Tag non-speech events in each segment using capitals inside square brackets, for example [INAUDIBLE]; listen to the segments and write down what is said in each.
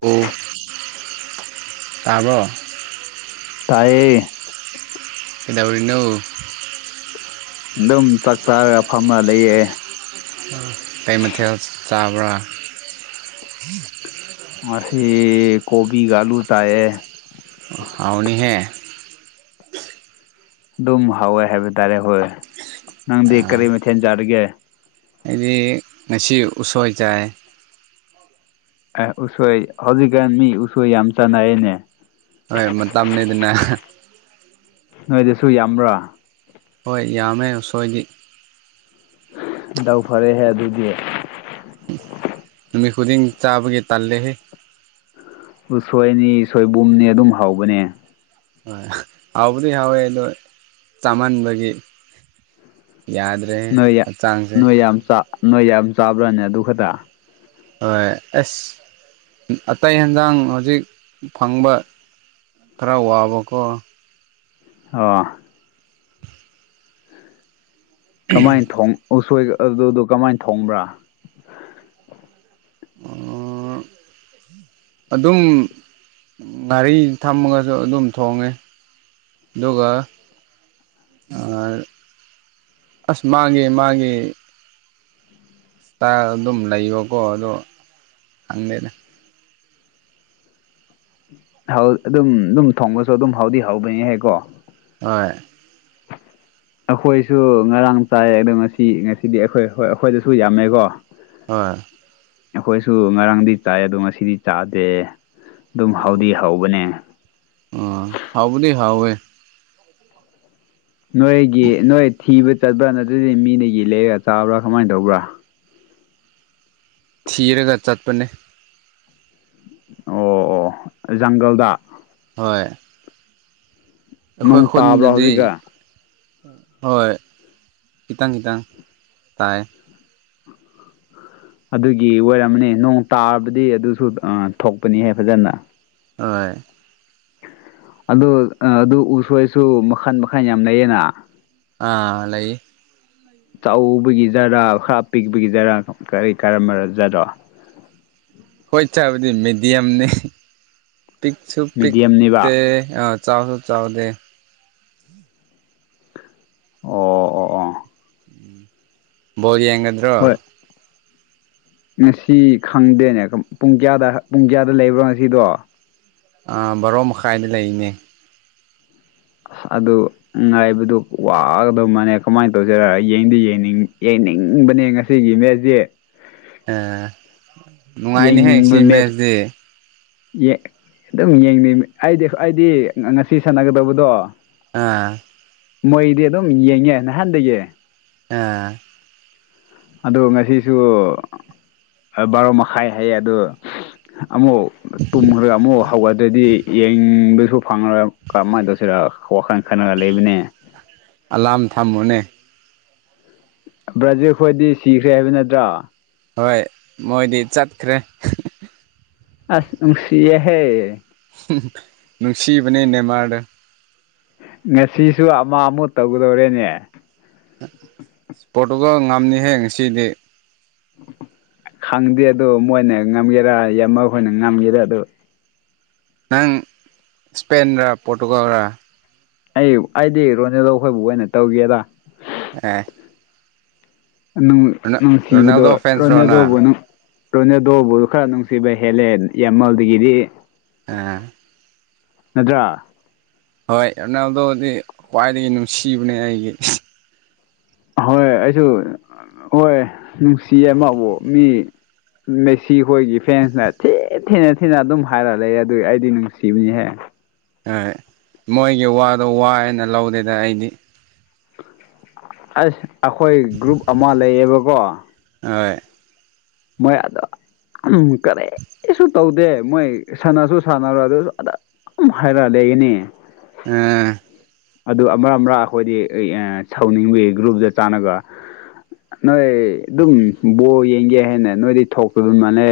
Hello ꯇꯥꯕꯣ ꯇꯥꯏꯌꯦ ꯀꯩꯗꯧꯔꯤꯅꯣ ꯑꯗꯨꯝ ꯆꯥꯛ ꯆꯥꯔꯒ ꯐꯝꯔ ꯂꯩꯌꯦ ꯀꯩ ꯃꯊꯦꯜ ꯆꯥꯕ꯭ꯔꯥ ꯃꯁꯤ ꯀꯣꯕꯤꯒ ꯑꯂꯨ ꯆꯥꯏꯌꯦ ꯍꯥꯎꯔꯅꯤꯍꯦ ꯑꯗꯨꯝ ꯍꯥꯎꯋꯦ ꯍꯥꯏꯕ ꯇꯥꯔꯦ ꯍꯣꯏ ꯅꯪꯗꯤ ꯀꯔꯤ ꯃꯊꯦꯜ ꯆꯥꯔꯤꯒꯦ ꯑꯩꯗꯤ ꯉꯁꯤ ꯎꯁꯣꯏ ꯆꯥꯏ ꯑꯦ ꯎꯁꯣꯏ ꯍꯧꯖꯤꯛꯀꯥꯟ ꯃꯤ ꯎꯁꯣꯏ ꯌꯥꯝ ꯆꯥꯟꯅꯔꯦꯅꯦ ꯍꯣꯏ ꯃꯇꯝꯅꯤ ꯑꯗꯨꯅ ꯅꯣꯏꯗꯨꯁꯨ ꯌꯥꯝꯕ꯭ꯔꯥ ꯍꯣꯏ ꯌꯥꯝꯃꯦ ꯎꯁꯣꯏꯗꯤ ꯗꯥꯎ ꯐꯔꯦꯍꯦ ꯑꯗꯨꯗꯤ ꯅꯨꯃꯤꯠ ꯈꯨꯗꯤꯡ ꯆꯥꯕꯒꯤ ꯇꯜꯂꯦꯍꯦ ꯎꯁꯣꯏꯅꯤ ꯁꯣꯏꯕꯨꯝꯅꯤ ꯑꯗꯨꯝ ꯍꯧꯕꯅꯦ ꯍꯣꯏ ꯍꯥꯎꯕꯗꯤ ꯍꯥꯎꯋꯦ ꯑꯗꯣ ꯆꯥꯃꯟꯕꯒꯤ ꯌꯥꯗ꯭ꯔꯦ ꯅꯣꯏ ꯌꯥ ꯍꯛꯆꯥꯡꯁꯦ ꯅꯣꯏ ꯌꯥꯝ ꯆꯥ ꯅꯣꯏ ꯌꯥꯝ ꯆꯥꯕ꯭ꯔꯥꯅꯦ ꯑꯗꯨ ꯈꯛꯇ ꯍꯣꯏ ꯑꯁ ꯑꯇꯩ ꯑꯦꯟꯖꯥꯡ ꯍꯧꯖꯤꯛ ꯐꯪꯕ ꯈꯔ ꯋꯥꯕꯀꯣ ꯑꯣ ꯀꯃꯥꯏ ꯊꯣꯡ ꯎꯁꯣꯏꯒ ꯑ ꯑꯗꯨꯗꯣ ꯀꯃꯥꯏ ꯊꯣꯡꯕ꯭ꯔꯥ ꯎꯝ [INAUDIBLE] ꯑꯣ ꯑꯣ ꯑꯗꯨꯝ ꯉꯥꯔꯤ ꯊꯝꯃꯒꯖꯨ ꯑꯗꯨꯝ ꯊꯣꯡꯉꯦ ꯑꯗꯨꯒ ꯑ ꯑꯁ ꯃꯥꯒꯤ ꯃꯥꯒꯤ ꯇꯥꯏꯜ ꯑꯗꯨꯝ ꯂꯩꯕꯀꯣ ꯑꯗꯣ ꯈꯪꯗꯦꯗ ꯊ꯭ꯋꯥꯜ ꯑꯗꯨꯝ ꯑꯗꯨꯝ ꯊꯣꯡꯕꯁꯨ ꯑꯗꯨꯝ ꯍꯥꯎꯗꯤ ꯍꯧꯕꯅꯤꯍꯦ ꯀꯣ ꯍꯣꯏ ꯑꯈꯣꯏꯁꯨ ꯉꯔꯥꯡ ꯆꯥꯏ ꯑꯗꯣ ꯉꯁꯤ ꯉꯁꯤꯗꯤ ꯑꯈꯣꯏ ꯑꯈꯣꯏ ꯑꯈꯣꯏꯗꯁꯨ ꯌꯥꯝꯃꯦꯀꯣ ꯍꯣꯏ ꯑꯩꯈꯣꯏꯁꯨ ꯉꯔꯥꯡꯗꯤ ꯆꯥꯏ ꯑꯗꯣ ꯉꯁꯤꯗꯤ ꯆꯥꯗꯦ ꯑꯗꯨꯝ ꯍꯥꯎꯗꯤ ꯍꯥꯎꯕꯅꯦ ꯑꯥ ꯍꯥꯎꯕꯗꯤ ꯍꯥꯎꯋꯦ ꯅꯣꯏꯒꯤ ꯅꯣꯏ ꯊꯤꯕ ꯆꯠꯄ꯭ꯔꯥ ꯅꯠꯇ꯭ꯔꯗꯤ ꯃꯤꯅ ꯌꯦꯂꯩꯌꯦꯒ ꯆꯥꯕ꯭ꯔꯥ ꯀꯃꯥꯏ ꯇꯧꯕ꯭ꯔꯥ ꯊꯤꯔꯒ ꯆꯠꯄꯅꯦ ꯑꯣ ꯑꯣ ꯑꯣ ꯑꯣ ꯑꯦꯟꯖꯥꯡꯗꯣꯜꯗ ꯍꯣꯏ ꯑꯩꯈꯣꯏ ꯅꯣꯡ ꯇꯥꯕ꯭ꯔꯥ ꯈꯨꯟꯗꯗꯤ ꯍꯧꯖꯤꯛꯀ ꯍꯣꯏ ꯈꯤꯇꯪ ꯆꯡ ꯇꯥꯏꯌꯦ ꯑꯗꯨꯒꯤ ꯑꯣꯏꯔꯝꯃꯅꯤ ꯅꯣꯡ ꯇꯥꯕꯗꯤ ꯑꯗꯨꯁꯨ ꯑ ꯊꯣꯛꯄꯅꯤꯍꯦ ꯐꯖꯅ ꯍꯣꯏ ꯑꯗꯨ ꯑ ꯑꯗꯨ ꯎꯁꯣꯏꯁꯨ ꯃꯈꯟ ꯃꯈꯟ ꯌꯥꯝ ꯂꯩꯌꯦꯅ ꯑ ꯂꯩꯌꯦ ꯆꯧꯕꯒꯤ ꯖꯥꯔꯥ ꯈꯔ ꯄꯤꯛꯄꯒꯤ ꯖꯥꯔꯥ ꯀꯔꯤ ꯀꯔꯝꯕ ꯖꯥꯔꯣ ꯍꯣꯏ ꯆꯥꯕꯗꯤ ꯃꯦꯗꯤꯌꯝꯅꯦ ꯄꯤꯛꯁꯨ ꯄꯤꯛꯇꯦ ꯃꯤꯗꯤꯌꯝꯅꯤꯕ ꯑ ꯆꯥꯎꯖꯨ ꯆꯥꯎꯗꯦ ꯑꯣ ꯑꯣ ꯑꯣꯥ ꯕꯣꯜ ꯌꯦꯡꯒꯗ꯭ꯔꯣ ꯍꯣꯏ ꯉꯁꯤ ꯈꯪꯗꯦꯅꯦ ꯄꯨꯡ ꯀꯌꯥꯗ ꯄꯨꯡ ꯀꯌꯥꯗ ꯂꯩꯕ꯭ꯔꯣ ꯉꯁꯤꯗꯣ ꯑꯥ ꯕꯥꯔꯣ ꯃꯈꯥꯏꯗ ꯂꯩꯕꯅꯦ ꯑꯗꯨ ꯉꯥꯏꯕꯗꯨ ꯋꯥꯒꯗꯧ ꯃꯥꯟꯅꯦ ꯀꯃꯥꯏꯟ ꯇꯧꯖꯦꯔ ꯑꯩ ꯌꯦꯡꯗꯤ ꯌꯦꯡꯅꯤꯡ ꯌꯦꯡꯅꯤꯡꯕꯅꯦ ꯉ ꯁꯤꯒꯤ ꯃꯦꯖꯤꯛ꯫ ꯑ ꯅꯨꯡꯉꯥꯏꯅꯤꯍꯦ ꯁꯤ ꯃꯦꯖꯤ꯫ ꯌꯦ ꯑꯗꯨꯝ ꯌꯦꯡꯅꯤꯡ ꯍꯥꯢꯗꯤ ꯑꯩꯗꯤ ꯉꯁꯤ ꯁꯥꯟꯅꯒꯗꯧꯕꯗꯣ ꯑꯥ꯫ ꯃꯣꯏꯗꯤ ꯑꯗꯨꯝ ꯌꯦꯡꯉꯦ ꯅꯍꯥꯟꯗꯒꯤ ꯑ ꯑꯗꯣ ꯉꯁꯤꯁꯨ ꯕꯥꯔꯣ ꯃꯈꯥꯏ ꯍꯌꯦ ꯑꯗꯨ ꯑꯃꯨꯛ ꯇꯨꯝꯒ꯭ꯔ ꯑꯃꯨꯛ ꯍꯧꯒꯠꯗ꯭ꯔꯗꯤ ꯌꯦꯡꯕꯁꯨ ꯐꯪꯉꯔ ꯀꯝꯃꯥꯏꯟ ꯇꯧꯁꯤꯔ ꯋꯥꯈꯜ ꯈꯟꯅꯔ ꯂꯩꯕꯅꯦ ꯑꯂꯥꯝ ꯊꯝꯃꯣꯅꯦ ꯕ꯭ꯔꯥꯖꯤꯜ ꯈꯣꯏꯗꯤ ꯁꯤꯈ꯭ꯔꯦ ꯍꯥꯏꯕ ꯅꯠꯇ꯭ꯔꯥ ꯍꯣꯏ ꯃꯣꯏꯗꯤ ꯆꯠꯈ꯭ꯔꯦ ꯑꯁ ꯅꯨꯡꯁꯤꯌꯦꯍꯦ ꯍꯨꯝ ꯅꯨꯡꯁꯤꯕꯅꯦ ꯅꯦꯃꯥꯔꯗꯣ ꯉꯁꯤꯁꯨ ꯑꯃ ꯑꯃꯨꯛ ꯇꯧꯒꯗꯧꯔꯦꯅꯦ ꯄꯣꯠꯇꯨꯒꯜ ꯉꯝꯅꯤꯍꯦ ꯉꯁꯤꯗꯤ ꯈꯪꯗꯦ ꯑꯗꯨ ꯃꯣꯏꯅ ꯉꯝꯒꯦꯔꯥ ꯌꯥꯝꯃ ꯈꯣꯏꯅ ꯉꯝꯒꯦꯔꯥ ꯑꯗꯨ ꯅꯪ ꯏꯁꯄꯦꯟ ꯔ ꯄꯣꯔꯇꯨꯒꯜ ꯔꯥ ꯑꯩ ꯑꯩꯗꯤ ꯔꯣꯅꯦꯜꯂꯣ ꯈꯣꯏꯕꯨ ꯑꯣꯏꯅ ꯇꯧꯒꯦꯗ ꯑ ꯅꯨꯡ ꯅꯨꯡꯁꯤꯕꯗꯣ ꯔꯣꯅꯥꯜꯗꯣ ꯐꯦꯟꯁꯔꯣ ꯔꯣꯅꯦꯜꯗꯣꯕꯨ ꯅꯪ ꯅꯨꯡ ꯔꯣꯏꯅꯦꯜꯗꯣꯕꯨ ꯈꯔ ꯅꯨꯡꯁꯤꯕ ꯍꯦꯜꯂꯦ ꯌꯥꯝꯃꯜꯗꯒꯤꯗꯤ ꯑꯥ ꯅꯠꯇ꯭ꯔ ꯍꯣꯏ ꯔꯣꯅꯥꯜꯗꯣꯗꯤ ꯈ꯭ꯋꯥꯏꯗꯒꯤ ꯅꯨꯡꯁꯤꯕꯅꯦ ꯑꯩꯒꯤ ꯍꯣꯏ ꯑꯩꯁꯨ ꯍꯣꯏ ꯅꯨꯡꯁꯤꯑꯦ ꯃꯕꯨ ꯃꯤ ꯃꯦꯁꯤꯈꯣꯏꯒꯤ ꯐꯦꯟꯁꯅ ꯊꯤ ꯊꯤꯅ ꯊꯤꯅ ꯑꯗꯨꯝ ꯍꯥꯏꯔ ꯂꯩ ꯑꯗꯨ ꯑꯩꯗꯤ ꯅꯨꯡꯁꯤꯕꯅꯤꯍꯦ [UNINTELLIGIBLE] ꯃꯣꯏꯒꯤ ꯋꯥꯗꯣ ꯋꯥꯑꯦꯅ ꯂꯧꯗꯦꯗ ꯑꯩꯗꯤ ꯑꯁ ꯑꯈꯣꯏ ꯒ꯭ꯔꯨꯞ ꯑꯃ ꯂꯩꯌꯦꯕꯀꯣ ꯍꯣꯏ ꯃꯣꯢ ꯑꯗ ꯎꯝ ꯀꯔꯤꯁꯨ ꯇꯧꯗꯦ ꯃꯣꯏ ꯁꯥꯟꯅꯁꯨ ꯁꯥꯟꯅꯔꯣꯏ ꯑꯗꯨꯁꯨ ꯑꯗ ꯎꯝ ꯍꯥꯏꯔꯛꯑ ꯂꯩꯒꯅꯤ ꯑꯥ ꯑꯗꯨ ꯑꯃꯥꯔ ꯑꯃꯥꯔ ꯑꯈꯣꯏꯗꯤ [UNINTELLIGIBLE] ꯁꯥꯎꯅꯤꯡꯕꯩ ꯒ꯭ꯔꯨꯞꯇ ꯆꯥꯟꯅꯒ ꯅꯣꯏ ꯑꯗꯨꯝ ꯕꯣꯜ ꯌꯦꯡꯒꯦ ꯍꯥꯏꯅ ꯅꯣꯏꯗꯤ ꯊꯣꯛꯄꯤꯕ ꯃꯥꯟꯅꯦ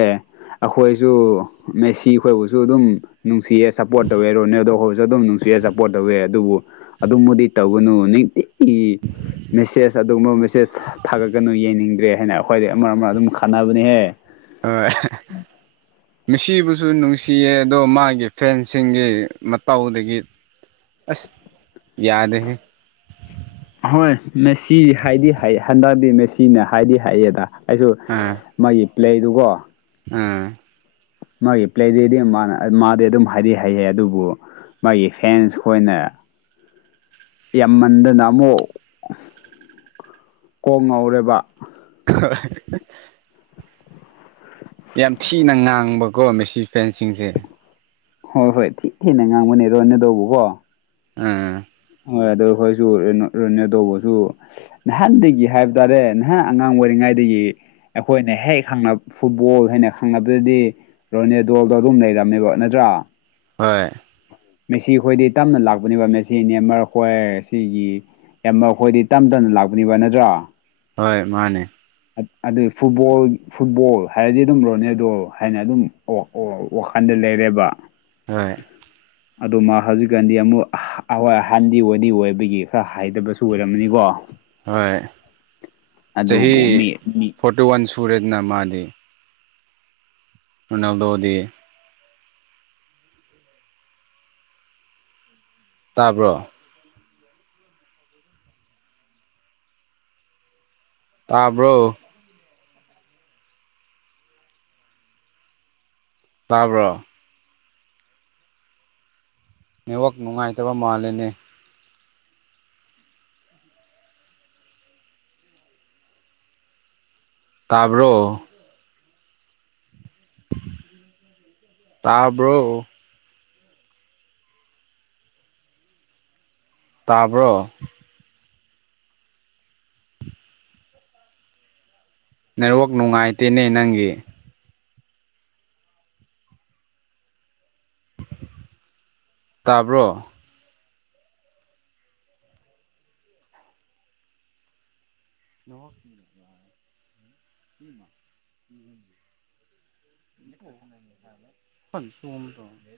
ꯑꯈꯣꯏꯁꯨ ꯃꯦꯁꯤ ꯈꯣꯏꯕꯨꯁꯨ ꯑꯗꯨꯝ ꯅꯨꯡꯁꯤꯌꯦ ꯁꯄꯣꯔꯠ ꯇꯧꯋꯦ ꯔꯣꯅꯦꯜꯗꯣ ꯍꯣꯏꯁꯨ ꯑꯗꯨꯝ ꯅꯨꯡꯁꯤꯌꯦ ꯁꯞꯄꯣꯔꯠ ꯇꯧꯋꯦ ꯑꯗꯨꯕꯨ ꯑꯗꯨꯝꯕꯨꯗꯤ ꯇꯧꯒꯅꯨ ꯅꯤꯡꯇꯤꯒꯤ ꯃꯦꯁꯦꯖ ꯑꯗꯨꯒꯨꯝꯕ ꯆꯦꯁ ꯊꯥꯒꯠꯀꯅꯨ ꯌꯦꯡꯅꯤꯡꯗ꯭ꯔꯦ ꯍꯥꯏꯅ ꯑꯈꯣꯏꯗꯤ ꯑꯃ ꯑꯃ ꯑꯗꯨꯝ ꯈꯟꯅꯕꯅꯦꯍꯦ ꯑꯣꯢ ꯑꯍꯥ ꯃꯦꯁꯤꯕꯨꯁꯨ ꯅꯨꯡꯁꯤꯌꯦ ꯑꯗꯣ ꯃꯥꯒꯤ ꯐꯦꯟꯁꯤꯡꯒꯤ ꯃꯇꯧꯗꯒꯤ ꯑꯁ ꯌꯥꯗꯦꯍꯦ ꯍꯣꯏ ꯃꯦꯁꯤ ꯍꯥꯏꯗꯤ ꯍꯩ ꯍꯟꯗꯛꯇꯤ ꯃꯦꯁꯤꯅ ꯍꯥꯏꯗꯤ ꯍꯥꯏꯌꯦꯗ ꯑꯩꯁꯨ ꯑꯥ [UNINTELLIGIBLE] ꯃꯥꯒꯤ ꯄ꯭ꯂꯦꯗꯨꯒꯣ ꯑꯝ ꯃꯥꯒꯤ ꯄ꯭ꯂꯦꯗꯦꯗꯤ ꯃꯥꯅ ꯃꯥꯗꯤ ꯑꯗꯨꯝ ꯍꯥꯏꯗꯤ ꯍꯩꯌꯦ ꯑꯗꯨꯕꯨ ꯃꯥꯒꯤ ꯐꯦꯟꯁ ꯈꯣꯏꯅ ꯌꯥꯝꯃꯟꯗꯅ ꯑꯃꯨꯛ ꯀꯣꯛ ꯉꯧꯔꯦꯕ ꯍ [INAUDIBLE] ꯌꯥꯝ ꯊꯤꯅ ꯉꯥꯡꯕꯀꯣ ꯃꯦꯁꯤ ꯐꯦꯟꯁꯤꯡꯁꯦ ꯍꯣꯏ ꯍꯣꯏ ꯊꯤ ꯊꯤꯅ ꯉꯥꯡꯕꯅꯦꯔꯣꯅꯦ ꯇꯧꯕꯀꯣ ꯑꯥ ꯍꯣꯏ ꯑꯗꯨ ꯑꯩꯈꯣꯏꯁꯨ ꯔꯅꯤꯌꯣ ꯇꯧꯕꯁꯨ ꯅꯍꯥꯟꯗꯒꯤ ꯍꯥꯏꯕ ꯇꯥꯔꯦ ꯅꯍꯥꯟ ꯑꯉꯥꯡ ꯑꯣꯏꯔꯤꯉꯩꯗꯒꯤ ꯑꯩꯈꯣꯏꯅ ꯍꯦꯛ ꯈꯪ ꯐꯨꯠꯕꯣꯜ ꯍꯥꯏꯅ ꯈꯪꯅꯕꯗꯗꯤ ꯔꯣꯅꯦꯗꯣꯜꯗꯣ ꯑꯗꯨꯝ ꯂꯩꯔꯝꯃꯦꯕ ꯅꯠꯇ꯭ꯔꯥ ꯍꯣꯏ ꯃꯦꯆꯤ ꯈꯣꯏꯗꯤ ꯇꯞꯅ ꯂꯥꯛꯄꯅꯦꯕ ꯃꯦꯆꯤ ꯅꯦꯃꯔꯈꯣꯏ ꯁꯤꯒꯤ ꯑꯦꯝꯃ ꯑꯩꯈꯣꯏꯗꯤ ꯇꯞ ꯇꯅ ꯂꯥꯛꯄꯅꯤꯕ ꯅꯠꯇ꯭ꯔꯣ ꯍꯣꯏ ꯃꯥꯅꯦ ꯑꯗꯨꯏ ꯐꯨꯠꯕꯣꯜ ꯐꯨꯠꯕꯣꯜ ꯍꯥꯏꯔꯗꯤ ꯑꯗꯨꯝ ꯔꯣꯅꯦꯗꯣ ꯍꯥꯏꯅ ꯑꯗꯨꯝ ꯑꯣ ꯑꯣ ꯋꯥꯈꯜꯗ ꯂꯩꯔꯦꯕ ꯍꯣꯏ ꯑꯗꯨ ꯃꯥ ꯍꯧꯖꯤꯛꯀꯥꯟꯗꯤ ꯑꯃꯨꯛꯋꯥꯍꯥꯟꯗꯤ ꯍꯗꯤ ꯑꯣꯏꯕꯒꯤ ꯈꯔ ꯍꯥꯏꯗꯕꯁꯨ ꯑꯣꯏꯔꯝꯃꯅꯤꯀꯣ ꯍꯣꯏ ꯆꯍꯤ ꯑꯗꯨꯕꯨ ꯃꯤ ꯃꯤ ꯐꯣꯔꯇꯤ ꯋꯥꯟ ꯁꯨꯔꯦꯗꯅ ꯃꯥꯗꯤ ꯇꯣꯅꯥꯜꯗꯣꯗꯤ ꯇꯥꯕ꯭ꯔꯣ ꯇꯥꯕ꯭ꯔꯣ ꯇꯥꯕ꯭ꯔꯣ ꯅꯦꯠꯋꯥꯛ ꯅꯨꯡꯉꯥꯏꯇꯕ ꯃꯥꯜꯂꯦꯅꯦ ꯇꯥꯕ꯭ꯔꯣ ꯇꯕ꯭ꯔꯣ ꯇꯥꯕ꯭ꯔꯣ ꯅꯦꯠꯋꯥꯛ ꯅꯨꯡꯉꯥꯏꯇꯦꯅꯦ ꯅꯪꯒꯤ ꯇꯥꯕ꯭ꯔꯣ ꯅ ꯐ ꯁꯨꯝꯗꯣ